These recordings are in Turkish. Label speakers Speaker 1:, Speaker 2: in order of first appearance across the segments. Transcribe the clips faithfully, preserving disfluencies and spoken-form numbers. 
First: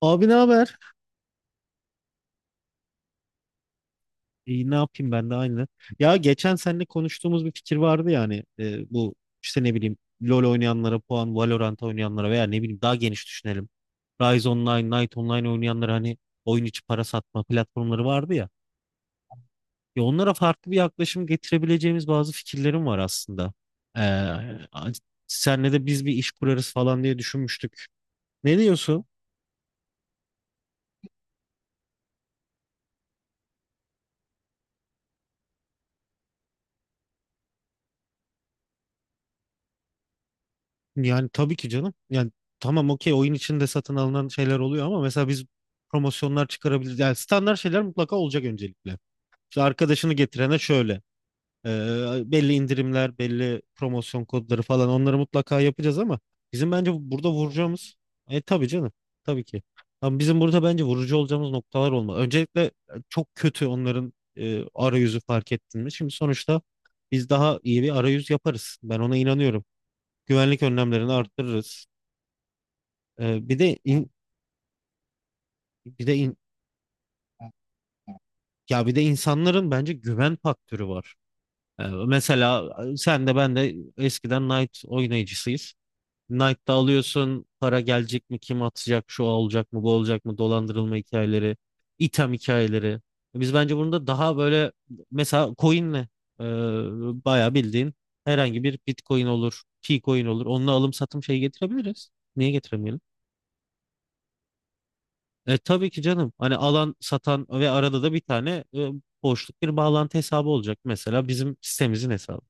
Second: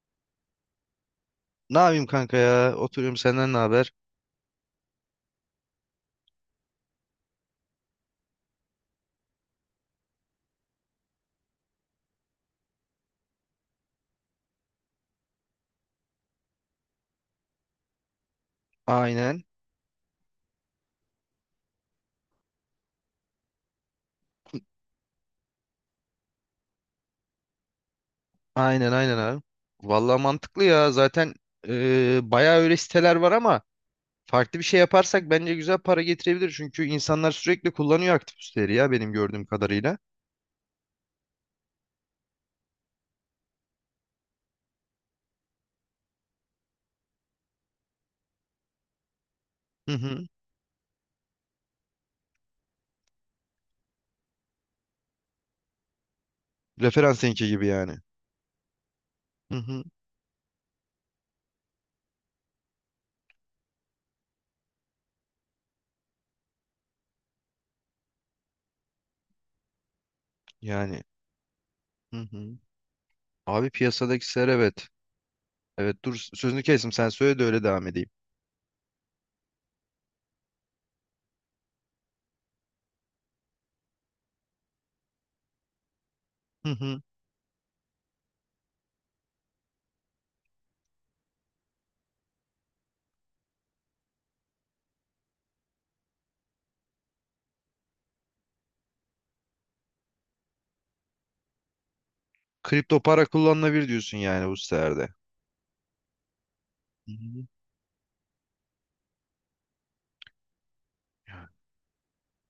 Speaker 1: Abi ne haber?
Speaker 2: Ne yapayım kanka ya? Oturuyorum, senden ne haber?
Speaker 1: İyi ne yapayım ben de aynı. Ya geçen seninle konuştuğumuz bir fikir vardı yani bu işte ne bileyim LoL oynayanlara puan, Valorant oynayanlara veya ne bileyim daha geniş düşünelim. Rise Online, Night Online oynayanlara hani oyun içi para satma platformları vardı ya.
Speaker 2: Aynen.
Speaker 1: Ya onlara farklı bir yaklaşım getirebileceğimiz bazı fikirlerim var aslında. Ee, Senle de biz bir iş kurarız falan diye düşünmüştük. Ne
Speaker 2: Aynen
Speaker 1: diyorsun?
Speaker 2: aynen abi. Vallahi mantıklı ya. Zaten e, bayağı öyle siteler var ama farklı bir şey yaparsak bence güzel para getirebilir. Çünkü insanlar sürekli kullanıyor aktif siteleri ya, benim gördüğüm kadarıyla.
Speaker 1: Yani tabii ki canım. Yani tamam okey, oyun içinde satın alınan şeyler oluyor ama mesela biz promosyonlar çıkarabiliriz. Yani standart şeyler mutlaka olacak öncelikle. İşte
Speaker 2: Hı
Speaker 1: arkadaşını
Speaker 2: hı.
Speaker 1: getirene şöyle. e, Belli indirimler, belli promosyon kodları falan onları mutlaka yapacağız ama bizim bence
Speaker 2: Referans
Speaker 1: burada
Speaker 2: linki gibi
Speaker 1: vuracağımız...
Speaker 2: yani.
Speaker 1: e Tabii canım. Tabii
Speaker 2: Hı
Speaker 1: ki.
Speaker 2: hı.
Speaker 1: Ama bizim burada bence vurucu olacağımız noktalar olmalı. Öncelikle e, çok kötü onların e, arayüzü, fark ettin mi? Şimdi sonuçta biz daha iyi bir arayüz yaparız. Ben ona inanıyorum, güvenlik
Speaker 2: Yani.
Speaker 1: önlemlerini arttırırız.
Speaker 2: Hı hı.
Speaker 1: Ee, bir
Speaker 2: Abi,
Speaker 1: de in-
Speaker 2: piyasadaki siteler, evet. Evet,
Speaker 1: bir de
Speaker 2: dur
Speaker 1: in-
Speaker 2: sözünü kestim, sen söyle de öyle devam edeyim.
Speaker 1: Ya bir de insanların bence güven faktörü var. Ee, mesela sen de ben de eskiden Knight oynayıcısıyız.
Speaker 2: Hı
Speaker 1: Knight'ta
Speaker 2: hı.
Speaker 1: alıyorsun, para gelecek mi, kim atacak, şu olacak mı, bu olacak mı, dolandırılma hikayeleri, item hikayeleri. Biz bence bunu da daha böyle, mesela coin'le e, bayağı bildiğin herhangi bir Bitcoin olur, T-Coin olur. Onunla alım satım şeyi getirebiliriz. Niye getiremeyelim?
Speaker 2: Kripto para kullanılabilir diyorsun yani bu sitelerde.
Speaker 1: E, tabii ki canım. Hani alan, satan ve arada da bir tane e, boşluk bir bağlantı hesabı olacak. Mesela bizim sitemizin hesabı.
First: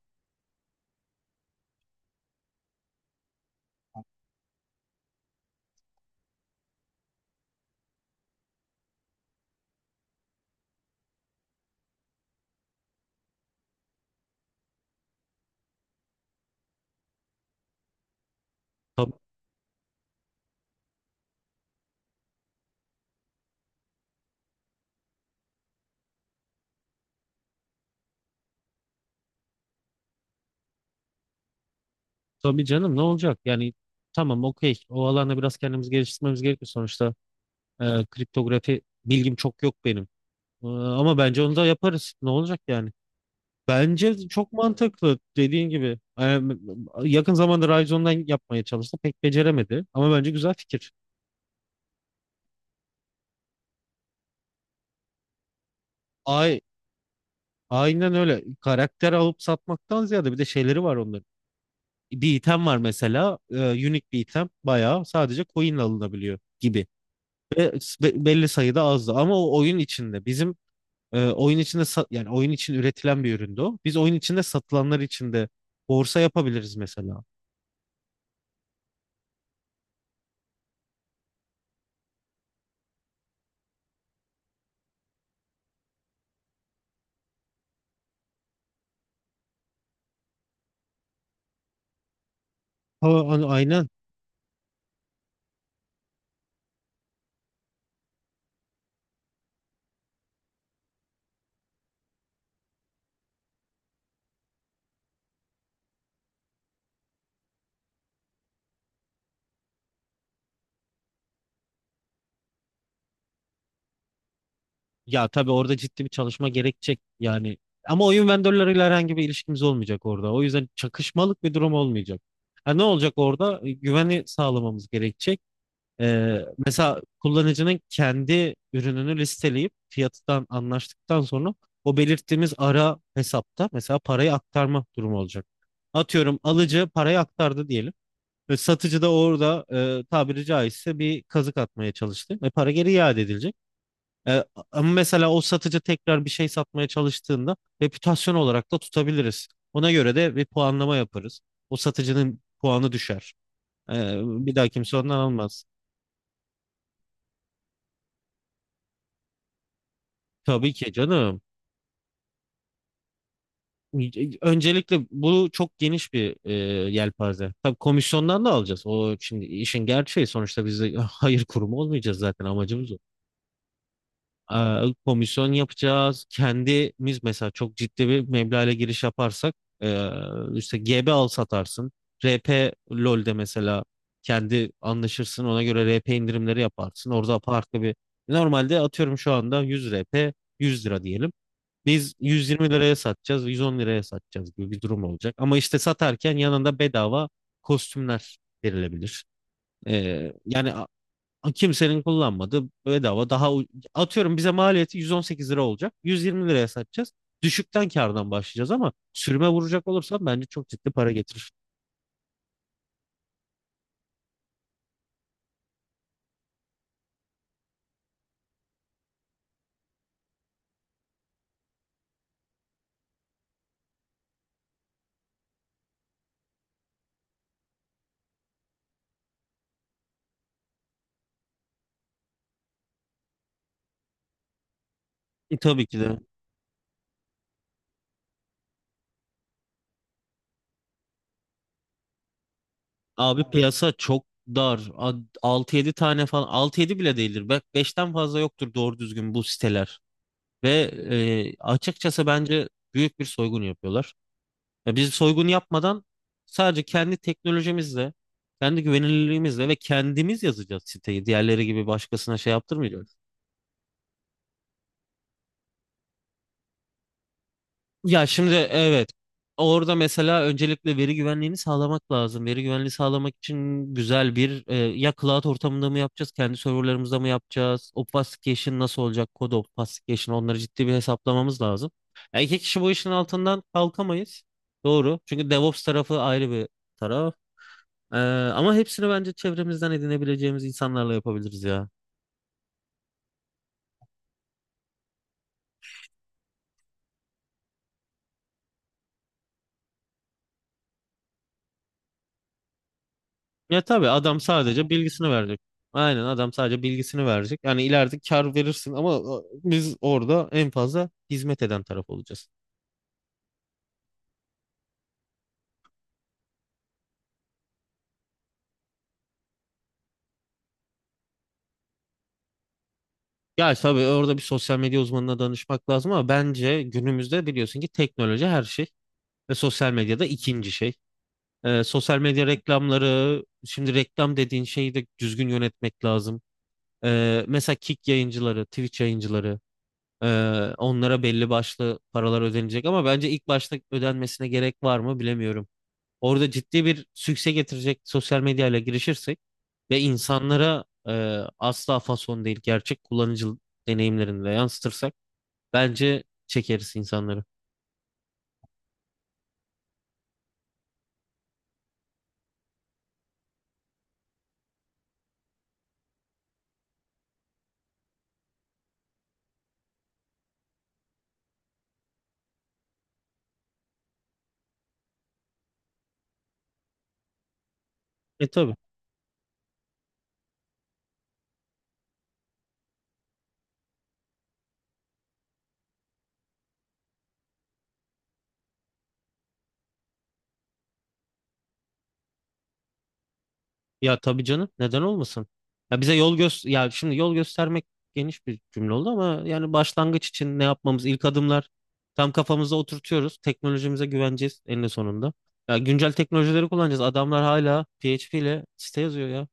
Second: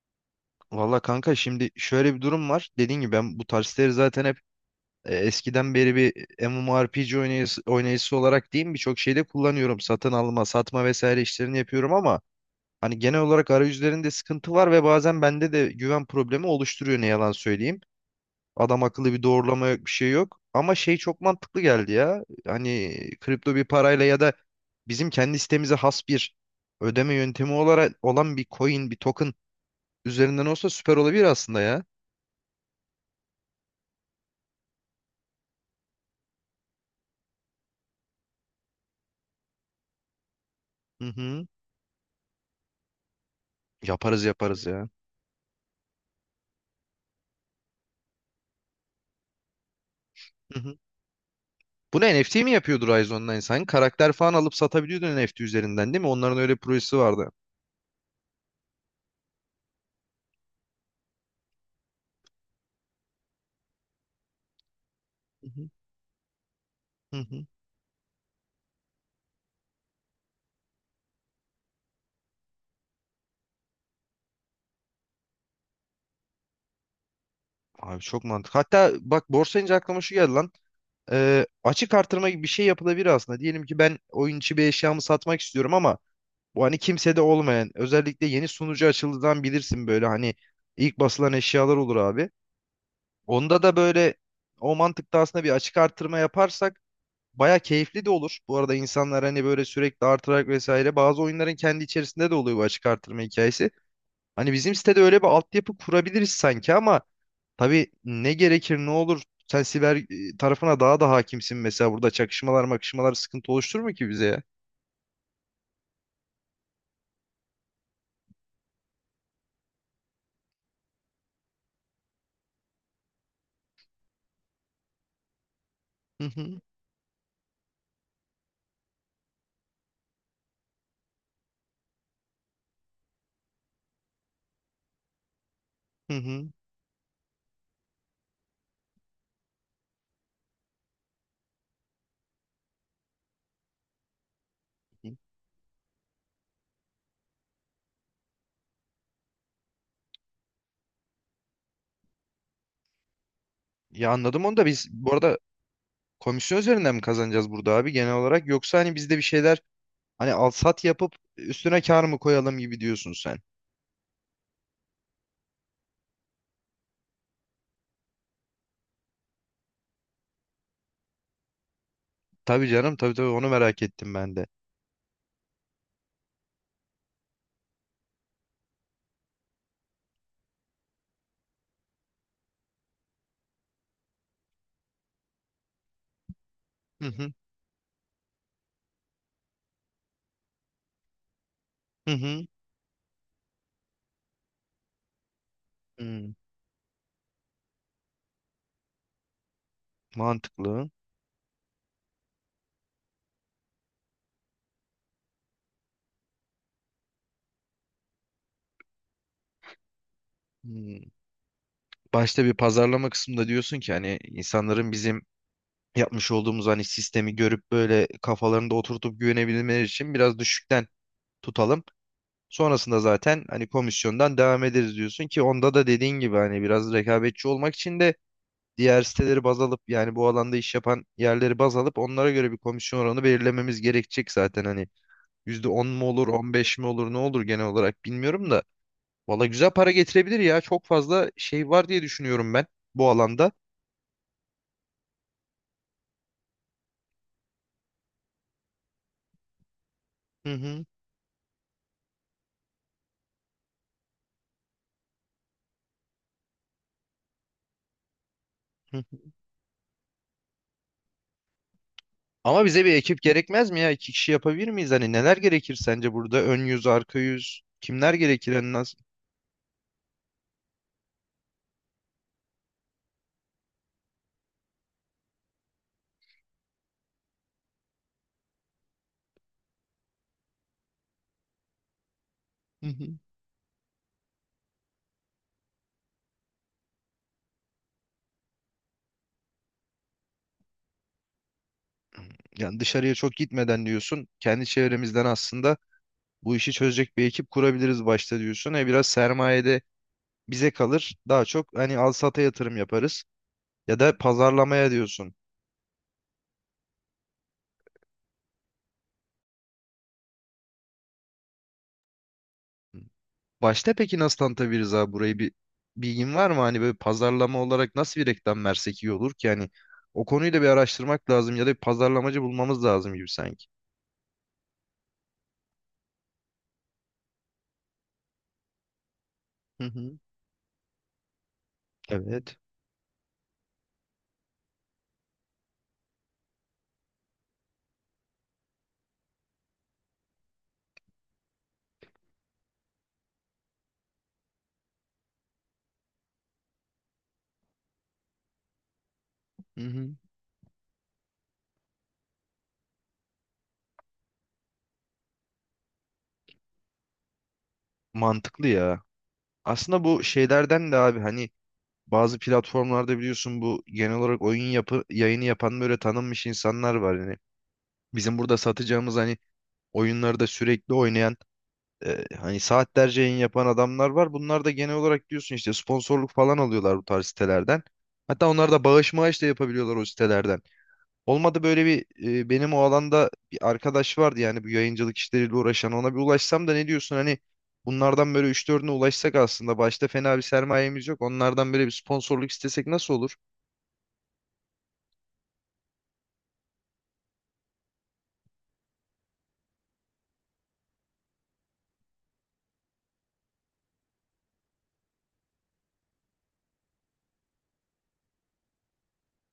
Speaker 2: Valla kanka, şimdi şöyle bir durum var. Dediğim gibi, ben bu tarzları zaten hep e, eskiden beri bir M M O R P G oynayısı, oynayıcısı olarak diyeyim, birçok şeyde kullanıyorum. Satın alma, satma vesaire işlerini yapıyorum ama hani genel olarak arayüzlerinde sıkıntı var ve bazen bende de güven problemi oluşturuyor, ne yalan söyleyeyim. Adam akıllı
Speaker 1: Tabii,
Speaker 2: bir doğrulama yok, bir şey yok. Ama şey çok mantıklı geldi ya. Hani kripto bir parayla ya da bizim kendi sitemize has bir ödeme yöntemi olarak olan bir coin, bir token üzerinden olsa süper olabilir aslında ya.
Speaker 1: tabii canım, ne olacak? Yani tamam okey. O alanda biraz kendimizi geliştirmemiz gerekiyor. Sonuçta e, kriptografi bilgim çok yok benim. E,
Speaker 2: Hı
Speaker 1: ama bence
Speaker 2: hı.
Speaker 1: onu da yaparız. Ne olacak yani?
Speaker 2: Yaparız
Speaker 1: Bence çok
Speaker 2: yaparız ya.
Speaker 1: mantıklı dediğin gibi. E, yakın zamanda Ryzen'dan yapmaya çalıştı. Pek beceremedi. Ama bence güzel
Speaker 2: Hı hı.
Speaker 1: fikir.
Speaker 2: Bunu N F T mi yapıyordu Rise Online? Sen karakter falan alıp satabiliyordun N F T üzerinden, değil mi? Onların öyle bir
Speaker 1: Ay,
Speaker 2: projesi vardı.
Speaker 1: aynen öyle. Karakter alıp satmaktan ziyade bir de şeyleri var onların. Bir item var mesela. E, unique bir item. Bayağı sadece
Speaker 2: Hı hı.
Speaker 1: coin ile alınabiliyor gibi.
Speaker 2: Hı hı.
Speaker 1: Ve s- be- belli sayıda azdı. Ama o oyun içinde bizim e, oyun içinde sa- yani oyun için üretilen bir üründü o. Biz oyun içinde satılanlar içinde borsa yapabiliriz mesela.
Speaker 2: Abi, çok mantıklı. Hatta bak, borsa deyince aklıma şu geldi lan. Ee, açık artırma gibi bir şey yapılabilir aslında. Diyelim ki ben oyun içi bir eşyamı satmak istiyorum ama bu, hani kimsede olmayan, özellikle yeni sunucu açıldığından bilirsin, böyle hani ilk basılan eşyalar olur abi.
Speaker 1: Ha, a-
Speaker 2: Onda da
Speaker 1: aynen.
Speaker 2: böyle o mantıkta aslında bir açık artırma yaparsak baya keyifli de olur. Bu arada insanlar hani böyle sürekli artırarak vesaire, bazı oyunların kendi içerisinde de oluyor bu açık artırma hikayesi. Hani bizim sitede öyle bir altyapı kurabiliriz sanki ama tabii ne gerekir, ne olur. Sen siber e, tarafına daha da hakimsin, mesela burada çakışmalar makışmalar sıkıntı oluşturur mu ki bize ya?
Speaker 1: Ya tabii orada ciddi bir çalışma gerekecek. Yani ama oyun vendorlarıyla herhangi bir ilişkimiz olmayacak orada. O yüzden çakışmalık bir durum olmayacak. Ha, ne olacak orada? E, Güveni sağlamamız gerekecek.
Speaker 2: Hı
Speaker 1: Ee,
Speaker 2: hı,
Speaker 1: Mesela kullanıcının kendi ürününü listeleyip fiyatından anlaştıktan sonra o belirttiğimiz ara hesapta mesela parayı aktarma durumu olacak.
Speaker 2: hı
Speaker 1: Atıyorum
Speaker 2: hı.
Speaker 1: alıcı parayı aktardı diyelim. Ve satıcı da orada e, tabiri caizse bir kazık atmaya çalıştı ve para geri iade edilecek. E, Ama
Speaker 2: Hı.
Speaker 1: mesela o satıcı tekrar bir şey satmaya çalıştığında reputasyon olarak da tutabiliriz. Ona göre de bir puanlama yaparız. O satıcının puanı düşer. E,
Speaker 2: Ya anladım,
Speaker 1: Bir
Speaker 2: onu da
Speaker 1: daha
Speaker 2: biz
Speaker 1: kimse
Speaker 2: bu
Speaker 1: ondan
Speaker 2: arada
Speaker 1: almaz.
Speaker 2: komisyon üzerinden mi kazanacağız burada abi genel olarak, yoksa hani biz de bir şeyler hani al
Speaker 1: Tabii
Speaker 2: sat
Speaker 1: ki
Speaker 2: yapıp
Speaker 1: canım.
Speaker 2: üstüne kar mı koyalım gibi diyorsun sen.
Speaker 1: Öncelikle bu çok geniş bir e, yelpaze. Tabii komisyondan da alacağız. O, şimdi işin gerçeği, sonuçta biz de hayır kurumu olmayacağız zaten,
Speaker 2: Tabii
Speaker 1: amacımız o.
Speaker 2: canım, tabii tabii, onu merak ettim ben de.
Speaker 1: Ee, komisyon yapacağız. Kendimiz mesela çok ciddi bir meblağla giriş yaparsak e, işte G B al satarsın. R P LoL'de mesela kendi anlaşırsın, ona göre R P indirimleri yaparsın. Orada farklı bir... Normalde atıyorum, şu anda yüz R P yüz lira diyelim. Biz
Speaker 2: Hı hı.
Speaker 1: yüz yirmi liraya satacağız, yüz on liraya satacağız gibi bir durum olacak. Ama işte
Speaker 2: Hmm,
Speaker 1: satarken yanında bedava kostümler verilebilir. Ee, yani a-
Speaker 2: mantıklı.
Speaker 1: kimsenin kullanmadığı bedava daha u- atıyorum bize maliyeti yüz on sekiz lira olacak. yüz yirmi liraya satacağız. Düşükten kardan başlayacağız ama sürüme vuracak olursam bence çok ciddi para
Speaker 2: Hmm.
Speaker 1: getirir.
Speaker 2: Başta bir pazarlama kısmında diyorsun ki, hani insanların bizim yapmış olduğumuz hani sistemi görüp böyle kafalarında oturtup güvenebilmeleri için biraz düşükten tutalım. Sonrasında zaten hani komisyondan devam ederiz diyorsun ki, onda da dediğin gibi hani biraz rekabetçi olmak için de diğer siteleri baz alıp, yani bu alanda iş yapan yerleri baz alıp onlara göre bir komisyon oranı belirlememiz gerekecek zaten, hani
Speaker 1: E,
Speaker 2: yüzde
Speaker 1: tabii
Speaker 2: on
Speaker 1: ki
Speaker 2: mu
Speaker 1: de.
Speaker 2: olur, on beş mi olur, ne olur, genel olarak bilmiyorum da. Valla güzel para getirebilir ya. Çok fazla şey var diye düşünüyorum ben bu
Speaker 1: Abi
Speaker 2: alanda.
Speaker 1: piyasa çok dar. A- altı yedi tane falan, altı yedi bile değildir. Bak beşten fazla yoktur doğru düzgün bu siteler.
Speaker 2: Hı
Speaker 1: Ve
Speaker 2: hı.
Speaker 1: e, açıkçası bence büyük bir soygun yapıyorlar. Ya biz soygun yapmadan sadece kendi teknolojimizle, kendi
Speaker 2: Hı. Hı.
Speaker 1: güvenilirliğimizle, ve kendimiz yazacağız siteyi. Diğerleri gibi başkasına şey
Speaker 2: Ama bize bir
Speaker 1: yaptırmayacağız.
Speaker 2: ekip gerekmez mi ya? İki kişi yapabilir miyiz? Hani neler gerekir sence burada? Ön yüz, arka yüz, kimler
Speaker 1: Ya
Speaker 2: gerekir
Speaker 1: şimdi
Speaker 2: en az?
Speaker 1: evet. Orada mesela öncelikle veri güvenliğini sağlamak lazım. Veri güvenliği sağlamak için güzel bir e, ya cloud ortamında mı yapacağız, kendi serverlarımızda mı yapacağız? Obfuscation nasıl olacak? Kod obfuscation, onları ciddi bir hesaplamamız lazım. Ya iki kişi
Speaker 2: Hı
Speaker 1: bu
Speaker 2: hı.
Speaker 1: işin altından kalkamayız. Doğru. Çünkü DevOps tarafı ayrı bir taraf. Ee, Ama hepsini bence çevremizden edinebileceğimiz insanlarla yapabiliriz ya.
Speaker 2: Yani dışarıya çok gitmeden diyorsun. Kendi çevremizden aslında bu işi çözecek bir ekip kurabiliriz başta diyorsun. E, biraz sermayede bize kalır. Daha çok hani al sata yatırım yaparız.
Speaker 1: Ya
Speaker 2: Ya
Speaker 1: tabii,
Speaker 2: da
Speaker 1: adam sadece
Speaker 2: pazarlamaya
Speaker 1: bilgisini
Speaker 2: diyorsun.
Speaker 1: verecek. Aynen, adam sadece bilgisini verecek. Yani ileride kar verirsin ama e, biz orada en fazla hizmet eden taraf olacağız.
Speaker 2: Başta peki nasıl tanıtabiliriz abi burayı, bir bilgin var mı? Hani böyle pazarlama olarak nasıl bir reklam versek iyi olur ki? Yani o konuyu da bir araştırmak lazım, ya da bir pazarlamacı bulmamız lazım gibi sanki.
Speaker 1: Ya tabii orada bir sosyal medya uzmanına danışmak lazım ama bence günümüzde biliyorsun ki teknoloji her şey, ve
Speaker 2: Hı
Speaker 1: sosyal
Speaker 2: hı.
Speaker 1: medyada ikinci şey. E, sosyal medya
Speaker 2: Evet.
Speaker 1: reklamları, şimdi reklam dediğin şeyi de düzgün yönetmek lazım. E, mesela Kick yayıncıları, Twitch yayıncıları, ee, onlara belli başlı paralar ödenecek ama bence ilk başta ödenmesine gerek var mı bilemiyorum. Orada ciddi bir sükse getirecek sosyal medyayla girişirsek
Speaker 2: Hı
Speaker 1: ve
Speaker 2: hı.
Speaker 1: insanlara e, asla fason değil, gerçek kullanıcı deneyimlerini de yansıtırsak bence çekeriz insanları.
Speaker 2: Mantıklı ya. Aslında bu şeylerden de abi, hani bazı platformlarda biliyorsun bu genel olarak oyun yapı yayını yapan böyle tanınmış insanlar var. Yani bizim burada satacağımız hani oyunları da sürekli oynayan, E, hani saatlerce yayın yapan adamlar var. Bunlar da genel olarak diyorsun işte sponsorluk falan alıyorlar bu tarz sitelerden.
Speaker 1: E
Speaker 2: Hatta onlar
Speaker 1: tabii.
Speaker 2: da bağış mağış da yapabiliyorlar o sitelerden. Olmadı böyle bir e, benim o alanda bir arkadaş vardı yani bu yayıncılık işleriyle uğraşan, ona bir ulaşsam da, ne diyorsun hani bunlardan böyle üç dördüne ulaşsak, aslında başta fena bir sermayemiz yok. Onlardan böyle bir sponsorluk istesek nasıl olur?
Speaker 1: Ya tabii canım, neden olmasın? Ya bize yol göz, ya şimdi yol göstermek geniş bir cümle oldu ama yani başlangıç için ne yapmamız, ilk adımlar tam kafamıza oturtuyoruz. Teknolojimize güveneceğiz eninde sonunda. Ya güncel teknolojileri kullanacağız. Adamlar hala P H P ile site yazıyor ya.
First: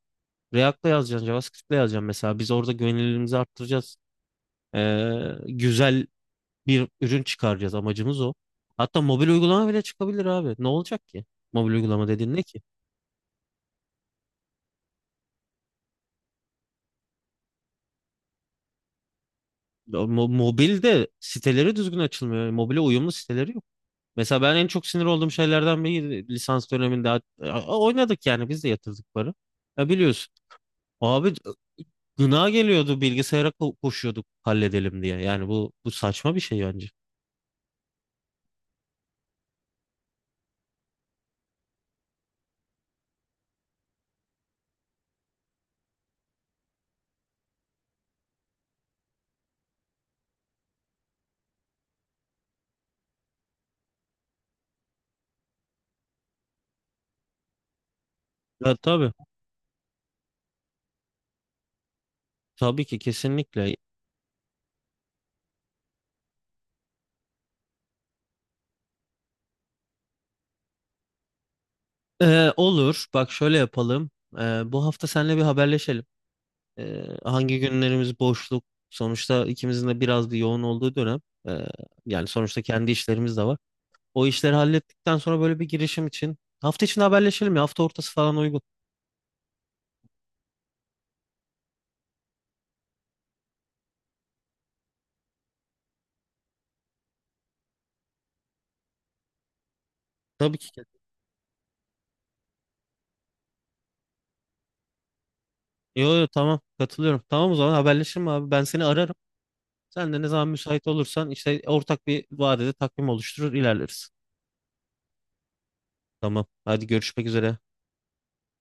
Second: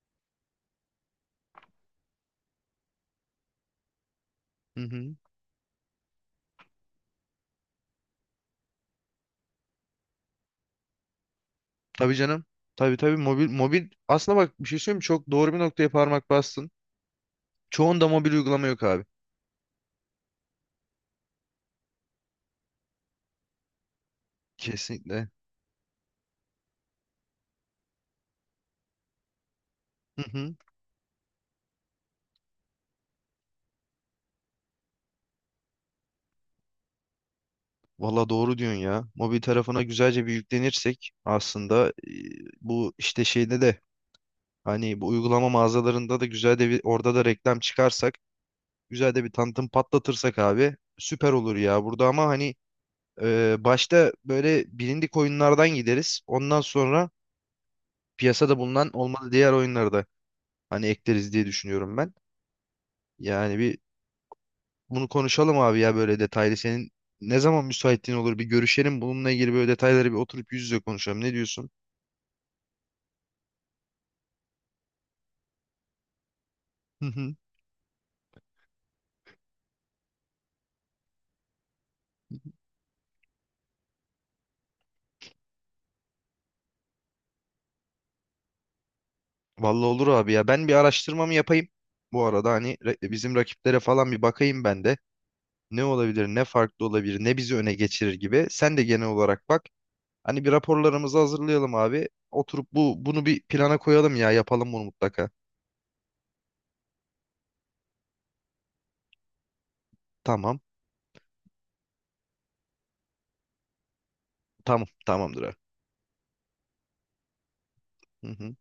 Speaker 1: React'la yazacaksın, JavaScript'le yazacaksın mesela. Biz orada güvenilirliğimizi arttıracağız.
Speaker 2: Hı hı.
Speaker 1: Ee, güzel bir ürün çıkaracağız. Amacımız o. Hatta mobil uygulama bile çıkabilir abi. Ne olacak ki? Mobil uygulama
Speaker 2: Tabii
Speaker 1: dediğin ne
Speaker 2: canım.
Speaker 1: ki?
Speaker 2: Tabii tabii, mobil mobil aslında bak, bir şey söyleyeyim mi? Çok doğru bir noktaya parmak bastın. Çoğunda mobil uygulama yok abi.
Speaker 1: Ya mo- Mobilde siteleri düzgün açılmıyor. Yani Mobile uyumlu siteleri yok. Mesela ben en çok sinir
Speaker 2: Kesinlikle.
Speaker 1: olduğum şeylerden biri, lisans döneminde a- a- oynadık yani, biz de yatırdık para. Ya biliyorsun. Abi gına geliyordu, bilgisayara ko- koşuyorduk halledelim diye. Yani bu bu saçma bir şey bence.
Speaker 2: Valla doğru diyorsun ya. Mobil tarafına güzelce bir yüklenirsek aslında e, bu işte şeyde de hani bu uygulama mağazalarında da güzel de bir orada da reklam çıkarsak, güzel de bir tanıtım patlatırsak abi süper olur ya. Burada ama hani e, başta böyle bilindik oyunlardan gideriz. Ondan sonra piyasada
Speaker 1: Ya
Speaker 2: bulunan
Speaker 1: tabii.
Speaker 2: olmalı diğer oyunları da hani ekleriz diye düşünüyorum ben.
Speaker 1: Tabii ki,
Speaker 2: Yani
Speaker 1: kesinlikle.
Speaker 2: bir bunu konuşalım abi ya, böyle detaylı. Senin ne zaman müsaitliğin olur, bir görüşelim. Bununla ilgili böyle detayları bir oturup yüz yüze konuşalım. Ne diyorsun?
Speaker 1: Ee, olur. Bak şöyle yapalım. Ee, bu hafta seninle bir haberleşelim. Ee,
Speaker 2: Hı hı.
Speaker 1: hangi günlerimiz boşluk? Sonuçta ikimizin de biraz bir yoğun olduğu dönem. Ee, Yani sonuçta kendi işlerimiz de var. O işleri hallettikten sonra böyle bir girişim için hafta içinde haberleşelim ya. Hafta ortası falan uygun.
Speaker 2: Vallahi olur abi ya. Ben bir araştırmamı yapayım. Bu arada hani re- bizim rakiplere falan bir bakayım ben de. Ne olabilir, ne farklı olabilir, ne bizi öne geçirir gibi. Sen de genel olarak bak. Hani bir
Speaker 1: Tabii ki.
Speaker 2: raporlarımızı hazırlayalım abi. Oturup bu bunu bir plana koyalım ya. Yapalım bunu mutlaka.
Speaker 1: Yo yo, tamam, katılıyorum. Tamam, o zaman haberleşelim abi. Ben seni ararım. Sen de ne zaman
Speaker 2: Tamam.
Speaker 1: müsait olursan, işte ortak bir vadede takvim oluşturur ilerleriz.
Speaker 2: Tamam. Tamamdır abi.
Speaker 1: Tamam. Hadi, görüşmek üzere.
Speaker 2: Hı hı.